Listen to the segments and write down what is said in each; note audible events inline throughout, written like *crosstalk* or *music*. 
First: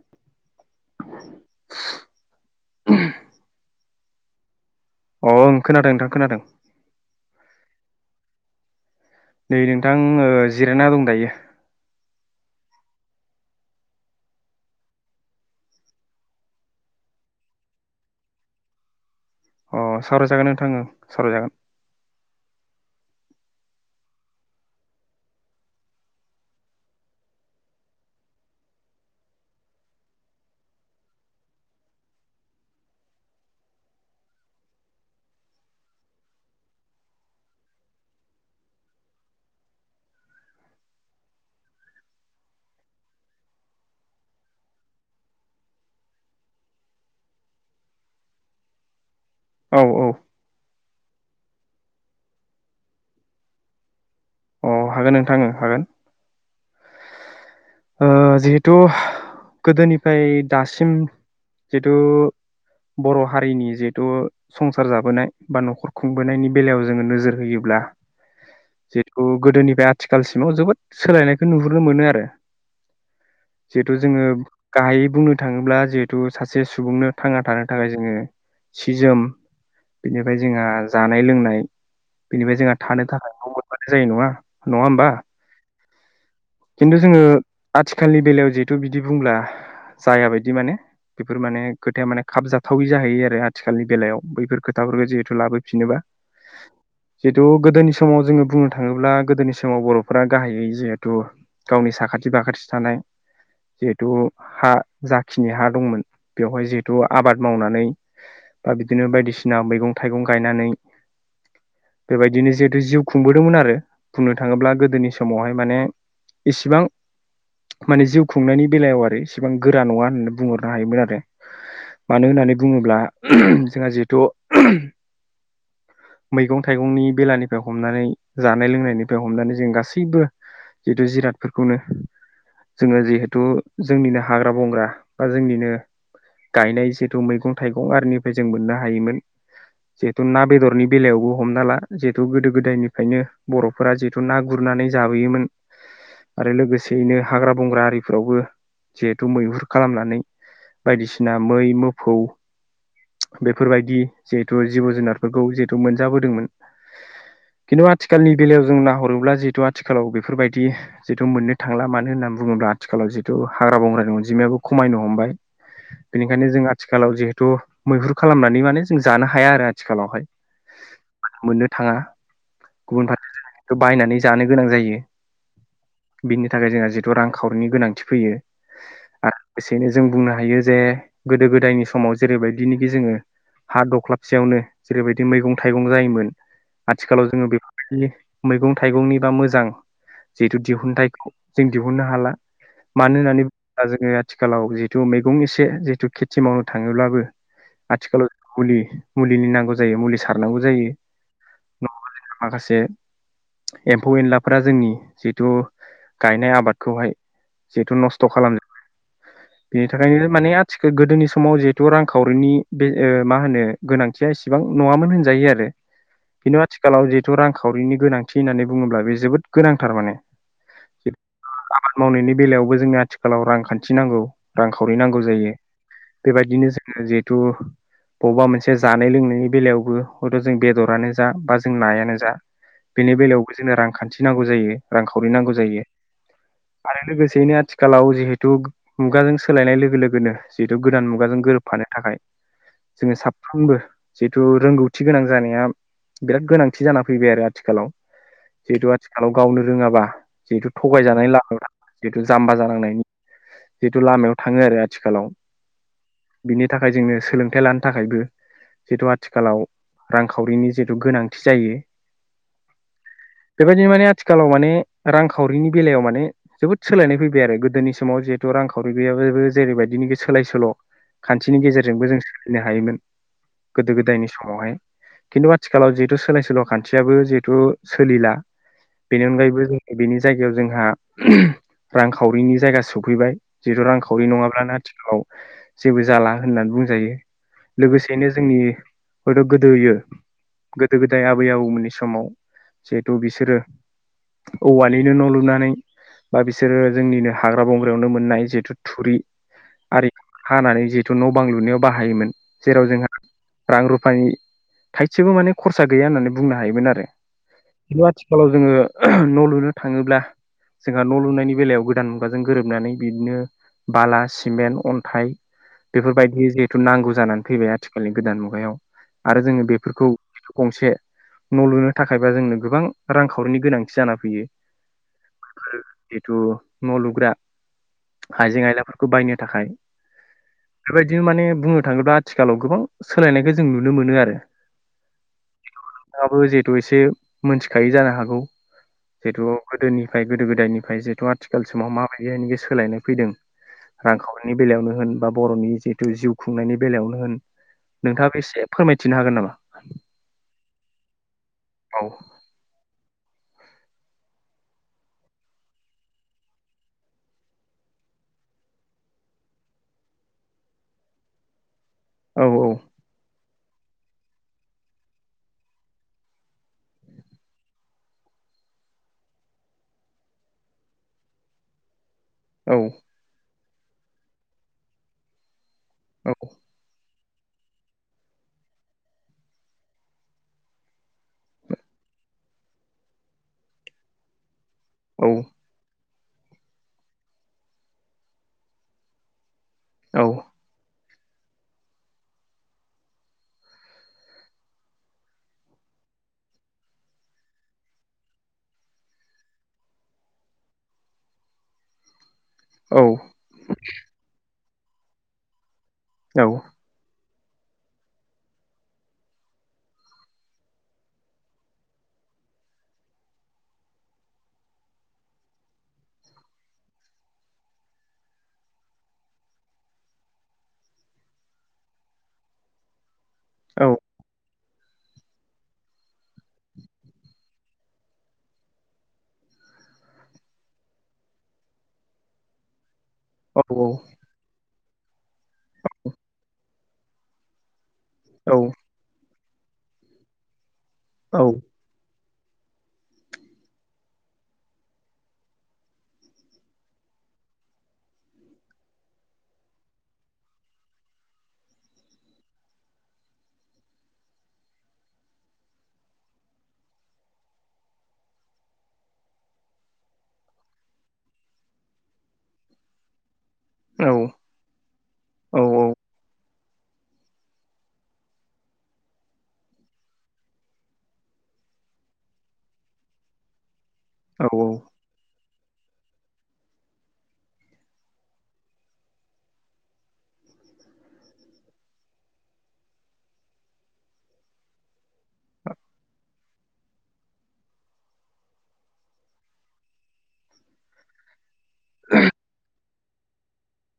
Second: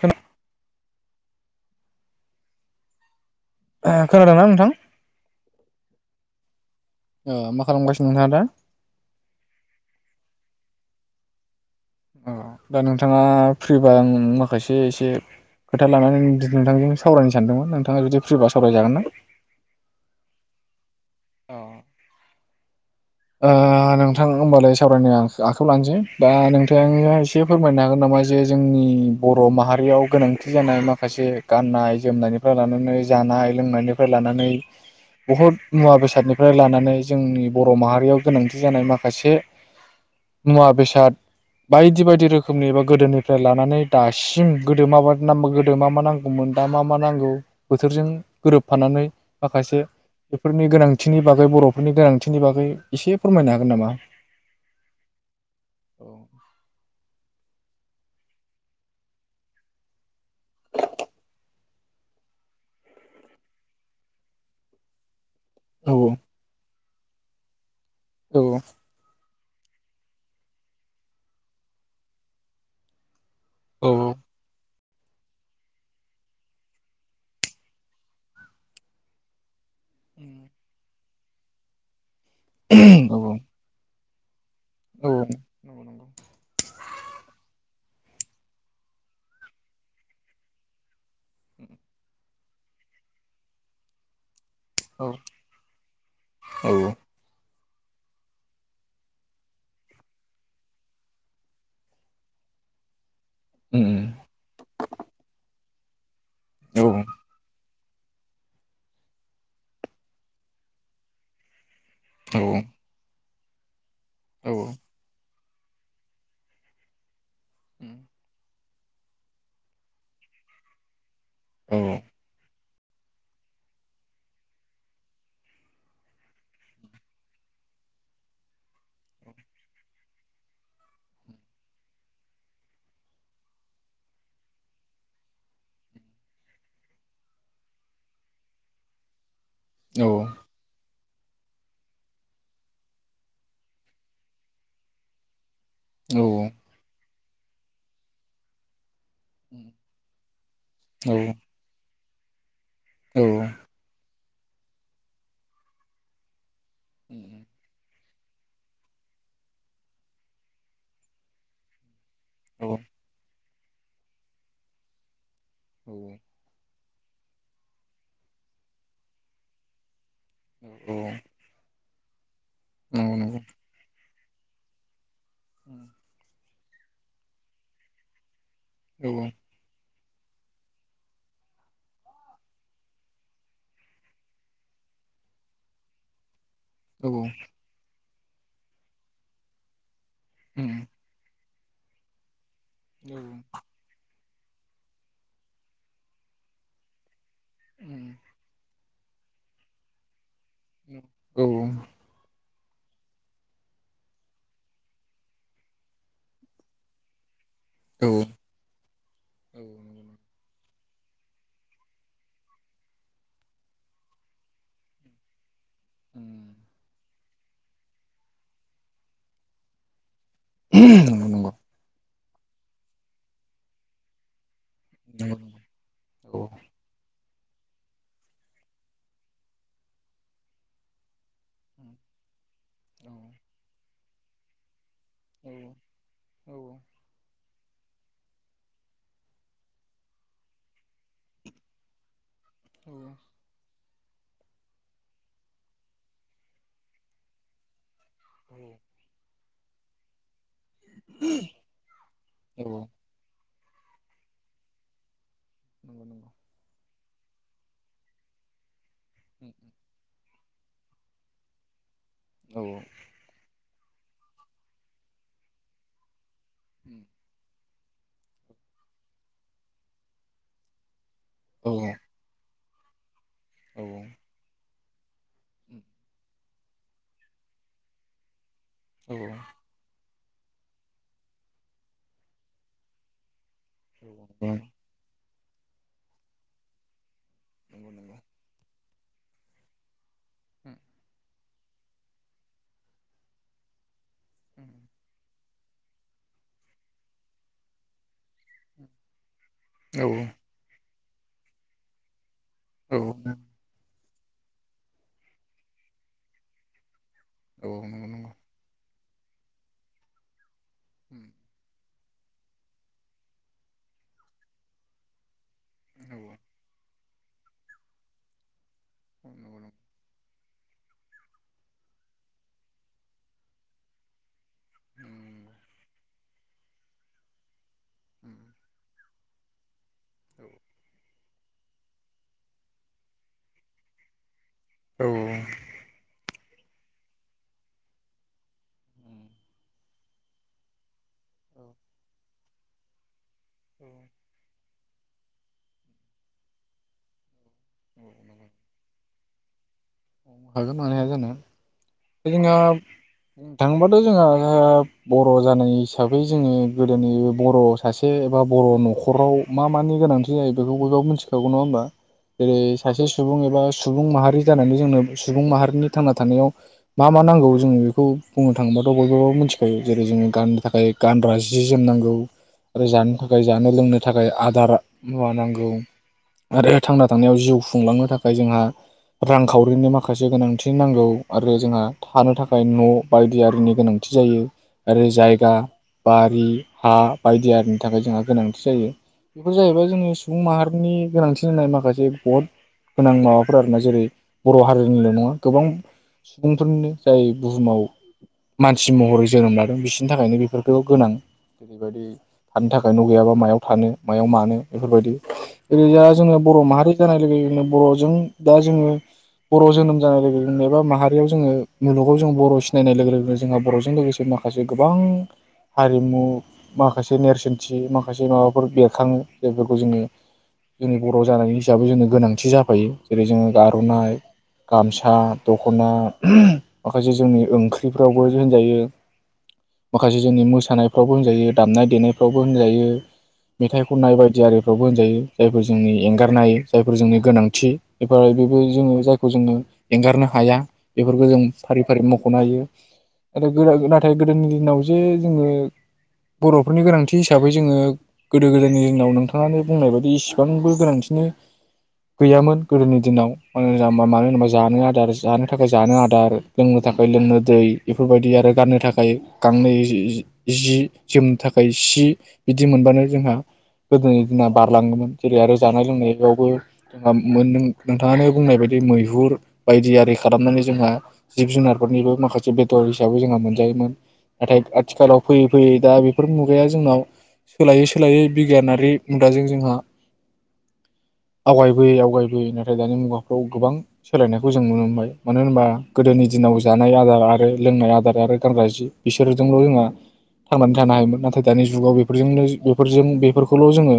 खोना *inaudible* उह ओ खोनादोंना नोंथां? अ खोनादों नोंथां खोनादों। ओ मा खालामगासिनो नोंथाङा दा? नै नोंथां ओ जिरायना दं दायो। औ दा नोंथाङा फ्रिबा आं माखासे एसे खोथा लानानै नोंथांजों सावरायनो सानदोंमोन नोंथाङा जुदि फ्रिबा सावरायजागोन ना? अ सावरायजागोन नोंथां ओ सावरायजागोन। ओ नोंथां होनोमबालाय सावरायनो आखाइायाव लानोसै दा नोंथां एसे फोरमायनो हागोन नामा जे जोंनि बर माहारियाव गोनांथि जानाय माखासे गाननाय जोमनायनिफ्राय लानानै जानाय लोंनायनिफ्राय लानानै बहुद मुवा बेसादनिफ्राय लानानै जोंनि बर' माहारि गोनांथि जानाय माखासे मुवा बेसाद बायदि बायदि रोखोमनि एबा गोदोनिफ्राय लानानै दासिम गोदो माब न गोदो मा मा नांगौमोन दा मा मा नांगौ बोथोरजों गोरोबफानानै माखासे औ औ बेफोरनि गोनां खाथिनि बागै बरफोरनि गोनांथिनि बागै एसे फोरमायनो हागोन नामा? औ हागोन नोंथांनो हागोन ओ जिहेथु गोदोनिफ्राय दासिम जिहेथु बरहारिनि जिहेतु संसार जाबोनाय बा औ नखर खुंबोनायनि बेलायाव ज जोङो नोजोर होयोब्ला औ ओ गोदोनिफ्राय आथिखालसिमाव जोबोद सोलायनायखौ नुहुरनो मोनो आरो औ जिहेथु जोङो गाहायै बुंनो थाङोब्ला जिहेथु सासे सुबुंनो थांना थानो थाखाय जोङो सि जोम बेनिफ्राय जोंहा जानाय लोंनाय बेनिफ्राय जोंहा थानो थाखाय न मोनबानो जायो नङा नङा औ होमबा? नंगौ नंगौ खिन्थु जोङो आथिखालनि बेलायाव जिहेथु बिदि बुंब्ला जायाबायदि माने बेफोर माने खोथाया माने खाबजाथावै जाहैयो आरो आथिखालनि बेलायाव बैफोर औ खोथाफोरखौ जिहेथु लाबोफिनोबा थ गोदोनि समाव जोङो बुंनो थाङोब्ला गोदोनि समाव बरफोरा गाहायै जिहेथु गावनि साखाथि फाखाथि थानाय उम जिहेथु हा जाखिनि हा दंमोन बेवहाय औ जिहेथु आबाद मावनानै बा बिदिनो बायदिसिना मैगं थाइगं गायनानै औ बेबायदिनो जिहेथु जिउ खुंबोदोंमोन आरो बुंनो औ थाङोब्ला गोदोनि स समावहाय माने इसेबां औ माने जिउ खुंनायनि बेलायाव आरो इसेबां गोरा नङा होननानै बुंहरनो हायोमोन आरो नंगौ मानो होनानै बुङोब्ला उह जोंहा जिहेथु उह मैगं थाइगंनि बेलानिफ्राय हमनानै जानाय लोंनायनिफ्राय हमनानै जों गासैबो जिहेथु जिरादफोरखौनो जोङो जिहेथु जोंनिनो हाग्रा बंग्रा बा जोंनिनो गायनाय जिहेथु मैगं थाइगं आरनिफ्राय जों मोननो हायोमोन। नंगौ जेथु ना बे दरनिबिलायावबो हमना ला जिहेथु गोदो गोदायनिफ्रायनो बर'फोरा जिहेथु ना गुरनानै जाबोयोमोन। आरो लोगोसेनो हाग्रा बंग्रा आरिफोरावबो जिहेथु मैहुर खालामनानै बायदिसिना मै *unintelligible* फौ बेफोरबायदि जिहेथु जिब जुनारफोरखौ जिहेथु मोनजाबोदोंमोन खिन्थु आथिखालनि बेलायाव जों नाहरोब्ला जिहेतु आथिखालाव बे फोरबायदि जिथु मोननो थांला मानो होननानै बुङोब्ला आथिखालाव जिहेतु हाग्रा बंग्रानि अनजिमायाबो खमायनो हमबाय बेनिखायनो जों आथिखालाव जिहेथु मैहुर खालामनानै माने जों जानो हाया आरो आथिखालावहाय। औ मोननो थाङा। गुबुन फारसे बायनानै जानो गोनां जायो। बिनि थाखाय जोंहा जिथु रांखावरिनि गोनांथि फैयो। *unintelligible* जों बुंनो हायो जे गोदो गोदायनि समाव जेरैबायदिनिखि जोङो हा दख्लाबसेयावनो जेरैबायदि मैगं थाइगं जायोमोन औ औ आथिखालाव जोङो बेफोरबायदि मैगं थाइगंनिबा मोजां जिहेथु उम दिहुनथाइ जों दिहुननो हाला औ मानो नंगौ होननानै *unintelligible* जोङो आथिखालाव जिथु मैगंनि एसे जिुथु खेथि मावनो थाङोब्लाबो आथिखालाव मुलि मुलिनि नांगौ जायो मुलि सारनांगौ जायो। नंगौ माखासे एम्फौ एनलाफोरा जोंनि जिथु गायनाय आबाद खौहाय जिहेथु नस्थ खालामा। बेनि थाखायनो माने आथिखाल गोदोनि समाव जिहेथु रांखावरिनि बे ओ मा होनो गोनांथिया इसेबां नङामोन होनजायो आरो। बेनो आथिखालाव रां खावरिनि गोनांथि होननानै बुङोब्ला बे जोबोद गोनांथार माने। आबाद मावनायनि बेलायावबो जोंनो आथिखालाव रांखान्थि नांगौ रांखावरि नांगौ नंगौ जायो औ बेबायदिनो जोङो जिहेथु बबेबा मोनसे जानाय लोंनायनि बेलायावबो हयथ जों बेदरानो जा बा जों नायानो जा औ बेनि बेलायावबो जोङो रां खान्थि नांगौ जायो। रांखावरि नांगौ जायो औ आरो लोगोसेयैनो आथिखालाव जेहे थु मुगाजों सोलायनाय लोगो लोगोनो जिहेतु गोदान मुगाजों गोरोबफानो थाखाय औ जोङो औ साफ्रोमबो जितु रोंगौथि गोनां जानाया बिराद गोनांथि जाना फैबाय आरो आथिखालाव। जिहेथु आथिखालाव *unintelligible* गावनो रोङाबा। जिथु थगायजानायनि लामायाव जिथु जाम्बा औ जानांनायनि जिथु लामायाव थाङो आरो आथिखालाव नंगौ नंगौ बिनि थाखाय जोंनो। सोलोंथाइ लानो थाखायबो। जितु आथिखालाव रांखावरिनि जिथु गोनांथि जायो। औ औ। बेबायदिनो माने आथिखालाव माने रांखावरिनि बेलायाव माने जोबोद सोलायनाय फैबाय आरो गोदोनि- समाव जिथु रांखावरि गैयाबाबो जेरैबायदिनोखि सोलाय सोल' खान्थिनि औ गेजेरजोंबो जों सो नो हायोमोन। गोदो गोदायनि समावहाय खिनथु आथिखालाव जिथु सोलाय सोल' खान्थियाबो जिहेथु सोलिला बेनि अनगायैबो जों बेनि जायगायाव जोंहा रांखावरिनि जायगा सफैबाय जिथु रांखावरि नङाब्लानो आथिखालाव जेबो जाला होननानै बुंजायो लोगोसेनो जोंनि हयथ' गोदोयो गोदो गोदाय आबै आबौमोननि समाव जे थ' बिसोरो औवानिनो न'लुना नै दा बिसोरो जोंनिनो हाग्रा बंग्रायावनो मोननाय जिथु थुरि आरो खानानै जि न' बां लुनायाव बाहायोमोन जेराव जोंहा रां रुप फाइ थाइसेबो माने खरसा गैया होननानै बुंनो हायोमोन आरो। खिन्थु आथिखालाव जोङो न' लुनो थाङोब्ला जोंहा न' लुनायनि बेलायाव दान मुगाजों गोरोबनानै बिदिनो बाला सिमेन्ट अन्थाइ बेफोरबायदि जिहितु नांगौ जानानै फैबाय आथिखालनि गोदान मुगायाव आरो जोङो बेफोरखौ गंसे न' लुनो थाखायबा जोंनो गोबां रांखावरिनि गोनांथि जाना फैयो जिहेथु न' लुग्रा आयजें आयला खौ बायनो थाखाय बेबायदिनो माने बुंनो थाङोब्ला आथिखालाव गोबां सोलायनायखौ जों नुनो मोनो आरो। बिखौ नोंथाङाबो जे द' एसे मोन्थिखायै जानो हागौ। जिहेतु गोदोनिफ्राय गोदो गोदायनिफ्राय जु आथिखाल समाव माबायदि एंगेज सोलायनाय फैदों रांखावरिनि बेलायावनो होन बा बर'नि जिहेथु जिउ खुंनायनि बेलायावनो होन। नोंथाङाबो एसे फोरमायथिनो हागोन नामा? हागोन मानो हाया जानो औ *inaudible* थाङोबाथ' जोंहा बर' जानाय हिसाबै जोङो गोदोनि बर' सासे एबा बर' न'खराव मा मानि गोनांथि जायो बेखौ बयबाब मिथिखागौ नङा होमबा। औ जेरै सासे सुबुं एबा सुबुं माहारि जानानै जोंनो सुबुं माहारिनि थांना थानायाव मा मा नांगौ जोङो बेखौ बुंनो थाङोबाथ' बयबबाबो मिथिखायो जेरै जोङो गाननो थाखाय गान्रा जि जोमनांगौ औ आरो जानो थाखाय जानो लोंनो थाखाय आदार मुवा नांगौ आरो थांना थांनायाव जिउ खुंलांनो थाखाय जोंहा रांखावरिनि माखासे गोनांथि नांगौ आरो जोंहा थानो थाखाय न' बायदियारिनि गोनांथि जायो। आरो जायगा बारि हा बायदिआरिनि थाखाय जोंहा गोनांथि जायो। बेफोर जाहैबाय जोंनि औ सुबुं माहारिनि गोनांथि होनाय माखासे बे बहुद गोनां माबाफोर आरोना जेरै बर' हारिनिल' नङा गोबां सुबुंफोरनो जाय बुहुमाव मानसि महरै जोनोम लादों बिसिनि थाखायनो बेफोरखौ गोनां जेरैबायदि थानो थाखाय औ न' गैयाबा मायाव थानो मायाव मानो बेफोरबायदि। बेैजा जोंनि औ बर' माहारि लोगो लोगोनो बर'जों दा जोङो बर, जोनोम जानाय लोगो लोगोनो एबा माहारियाव जोङो मुलुगाव जों बर' सिनाय लोगो लोगोनो जोंहा बर'जों लोगोसे माखासे गोबां हारिमु माखासे नेरसोनथि माखासे माबाफोर बेरखाङो जायफोरखौ जोङो जोंनि बर' जानायनि हिसाबै जोंनो गोनांथि जाफायो। जेरै जोङो गार'नाय गामसा, दख'ना माखासे जोंनि ओंख्रिफ्रावबो होनजायो। माखासे जोंनि मोसानायफ्रावबो होनजायो दामनाय देनायफ्रावबो होनजायो। मेथाइ खननाय बायदि आरो। फोरावबो होनजायो, जायफोर जोंनि एंगारनो हायै। जायफोर जोंनि गोनांथि। एफार औ बेबो जोङो जा खौ जोङो एंगारनो हाया। बेफोरखौ जों औ फारि फारि मख खनो हायो नाथाय गोरा नाथाय गोदोनि दिनाव जे जोङो, बर'फोरनि गोनांथि हिसाबै जोङो गोदो गोदायनि दिनाव नोंथाङानो बुंनाय बायदि इसिबांबो गोनांथिनो गैयामोन गोदोनि दिनाव मो जा मानो होनोबा जानो आदार, जानो थाखाय जानो आदार, लोंनो थाखाय लोंनो दै, बेफोरबायदि आरो गाननो थाखाय गांनै जि, जि जोमनो थाखाय सि, बिदि मोनबानो जोंहा औ गोदोनि दिना बारलाङोमोन जेरै आरो औ जानाय लोंनाय फोर आम ओम नोंथाङानो बुंनाय बायदि मैहुर, बायदि आरि खालामनानै जोंहा जिब जुनारफोरनिबो माखासे बेदर हिसाबै जोंहा मोनजायोमोन। औ नाथाय आथिखालाव फै फैयो दा बेफोर मुगाया जोंनाव, सोलायै सोलायै बिगियानारि मुगाजों जोंहा। आवगायबोयै आवगायबोयै नाथाय दानि मुगाफ्राव गोबां सोलायनायखौ जों नुनो मोनबाय। मानो होनबा? गोदोनि। दिनाव जानाय आदार आरो लोंनाय आदार आरो गानग्रा जि बिसोरजोंल' जोंहा थांनानै थानो हायोमोन। नाथाय दानि जुगाव बेफोरजोंनो बेफोरजों बेफोरखौल' जोङो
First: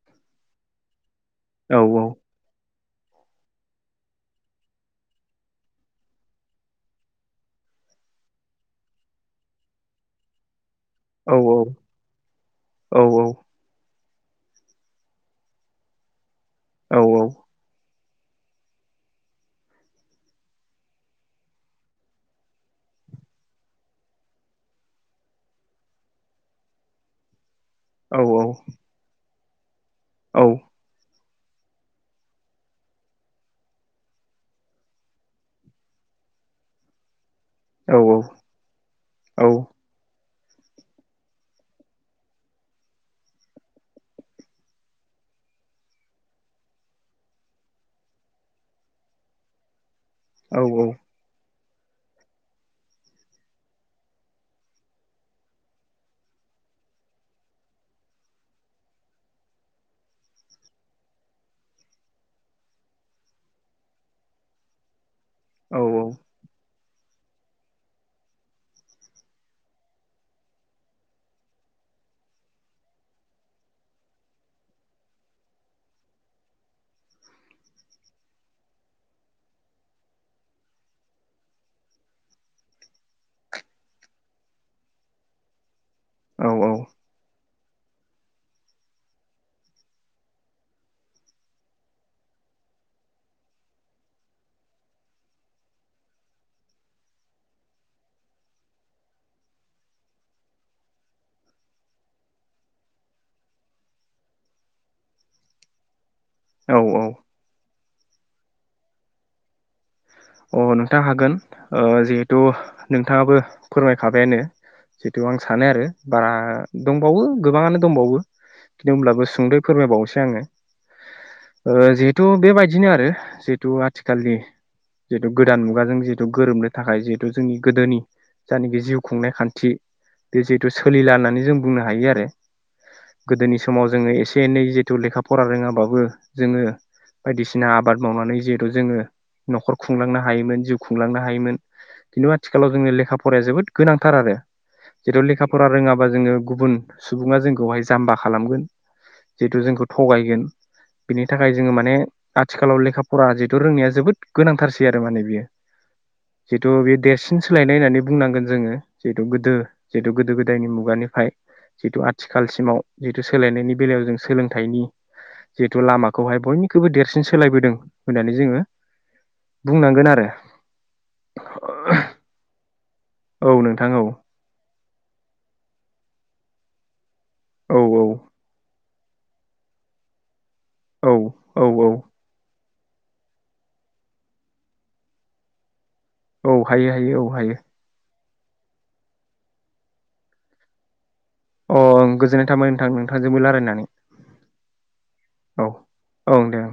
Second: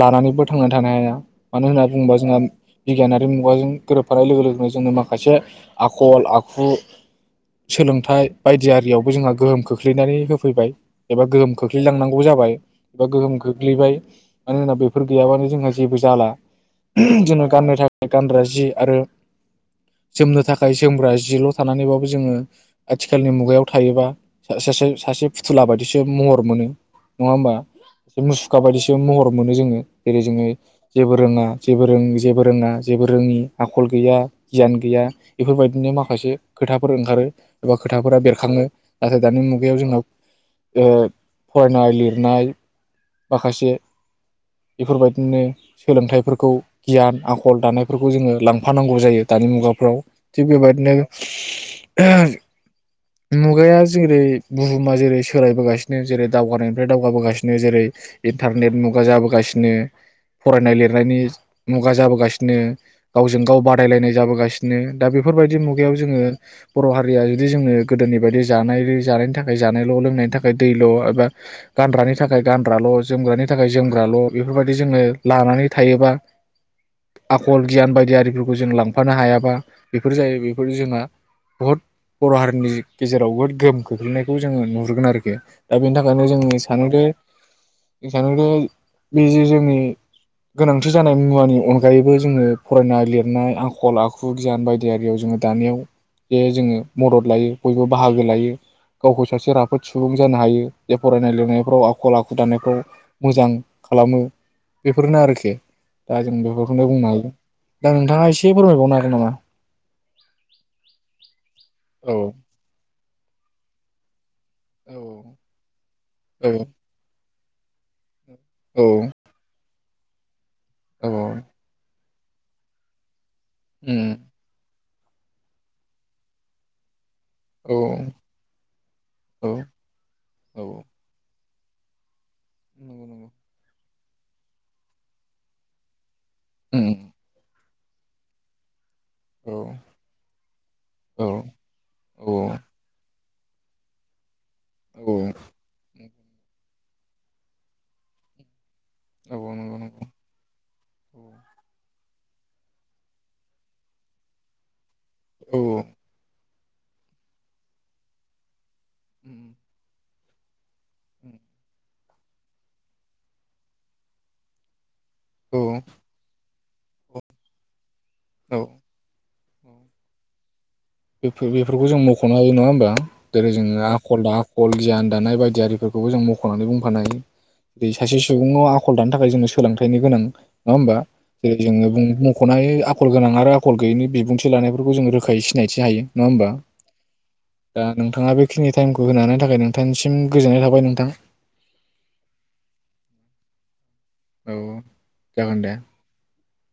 लानानैबो थांना थानो हा मानो औ होनना बुङोबा? जोंहा बिगियानारि मुगाजों गोरोबफानाय लोगो लोगोनो जोंनो माखासे, आखल आखु सोलोंथाइ बायदि आरियावबो जोंहा गोहोम खोख्लैनानै होफैबाय। एबा औ गोहोम खोख्लैलांनांगौ जाबाय, औ एबा गोहोम खोख्लैबाय। मानोना बेफोर गैयाबानो जोंहा जेबो जा जाला औ जेन' गाननो था गानग्रा जि आरो जोमनो थाखाय जोमग्रा जिल' थानानैबाबो जोङो आथिखालनि मुगायाव थायोबा सासे सासे फुथुला बायदिसो महर मोनो। नङा होमबा? एसे औ मुसुखा बायदिसो महर मोनो जोङो जेरै जोङो। जेबो रोङा, जेबो रों जेबो रोङा, जेबो रोङि आखल गैया गियान गैया बेफोरबायदिनो माखासे खोथाफोर ओंखारो। एबा खोथाफोरा बेरखाङो, नाथाय दानि मुगायाव जोंहा ओ फरायनाय, लिरनाय माखासे बेफोरबायदिनो। सोलोंथाइफोरखौ गियान, आखल दानायफोरखौ जोङो लांफानांगौ जायो दानि मुगाफ्राव। थिग बेबादिनो मुगाया जेरै, बुहुमा जेरै सोलायबोगासिनो जेरै दावगानायनिफ्राय दावगाबोगासिनो जेरै इन्टारनेट मुगा जाबोगासिनो। फरायनाय लिरनायनि मुगा जाबोगासिनो, गावजों गाव बादायलायनाय जाबोगासिनो। दा बेफोरबायदि मुगायाव जोङो। बर' हारिया जुदि जोङो गोदोनि बायदि जानाय जानायनि थाखाय जानायल' लोंनायनि थाखाय दैल' एबा गानग्रानि थाखाय गानग्राल' जोमग्रानि थाखाय जोमग्राल' बेफोरबायदि जोङो लानानै थायोबा आखल गियान बायदि आरिफोरखौ जों लांफानो हायाबा बेफोर जायो बेफोर जोंहा बहुद बर' हारिनि गेजेराव बहुत गोहोम खोख्लैनायखौ जोङो नुहुरगोन आरोखि। दा बेनि थाखायनो जोंनि सानो जे *unintelligible* बे जे जोंनि गोनांथि जानाय मुवानि अनगायैबो जोङो फरायनाय लिरनाय आखल आखु गियान बायदि आरियाव जोङो दानायाव जे जोङो मदद लायो। बयबो बाहागो लायो गावखौ सासे राफोद सुबुं जानो हायो जे फरायनाय लिरनायफ्राव आखल आखु दानायफ्राव मोजां खालामो बेफोरनो आरोखि दा जों औ बेफोरखौनो बुंनो औ हायो। दा नोंथाङा एसे फोरमायबावनो हागोन नामा? अ नोंथां हागोन ओ औ जिहेथु नोंथाङाबो फोरमायखाबायानो औ जिहेतु आं सानो आरो बा दंबावो गोबाङानो दंबावो औ खिनथु होमब्लाबो सुंद'यै फोरमायबावनोसै एसे आङो। औ ओ जि थ' बेबायदिनो आरो जेहुथु उम आथिखालनि जेहेथु गोदान मुगाजों जिहुथु गोरोबनो थाखाय जि हुथु जोंनि औ गोदोनि जानाखि जिउ खुंनाय औ खान्थि बे औ जिहेथु सोलिला होननानै जों बुंनो हायो आरो। गोदोनि समाव जोङो एसे एनै जिहुथु लेखा फरा रोङाबाबो जोङो नंगौ बायदिसि ना आबाद मावनानै जिहेतु जोङो औ। न'खर खुंलांनो हायोमोन जिउ खुंलांनो हायोन औ खिन्थु औ आथिखालाव जों लेखा फराया जोबोद गोनांथार आरो औ जेहुथु लेखा फरा रोङाबा जोङो गुबुन सुबुङा जोंखौहाय जाम्बा खालामगोन औ जिहेथु नंगौ जोंखौ नंगौ थगायगोन बिनि थाखाय जोङो माने आथिखालाव लेखा फरा जिहेथु रोंनाया जोबोद गोनांथारसै बि आरो माने बियो। औ जिहेतु बेयो देरसिन सोलायनाय होननानै बुंनांगोन जोङो। जेहुथु गोदो जे गोदो गोदायनि खुगानिफाय जिथु आ आथिखालसिमाव जिहेतु सोलायनायनि बेलायाव जों सोलोंथाइनि औ जिहेथु लामाखौहाय बयनि खौबो देरसिन सोलायबोदों। होनानै औ जोङो बुंनांगोन आरो बे बेफोरखौ जों मख'नो हायो नङा होमबा जेरै औ जोङो नोंथां औ आखल दा आखल गियान दानाय बायदियफोरखौबो जों मख' मख'नानै बुंफानो हायो। औ दै औ सासे सुबुङ आखल दानो थाखाय जोनो सोलोंथाइनि गोनां। नङा होमबा औ जेरै औ जोङो औ मुंख'नाय आखल गोनां आरो आखल गोयैनि बिबुंथि लानायफोरखौ जों रोखायैनो सिना सिनायथि हायो औ हायो हायो औ हायो। दा नोंथाङा बेखिनि टाइमखौ होनानो थाखाय नोंथांसिम गोजोननाय थाबाय नोंथां। अ गोजोननाय थाबाय नोंथां नोंथांजोंबो रायलायनानै। औ जागोन औ दे। ओं दे ओं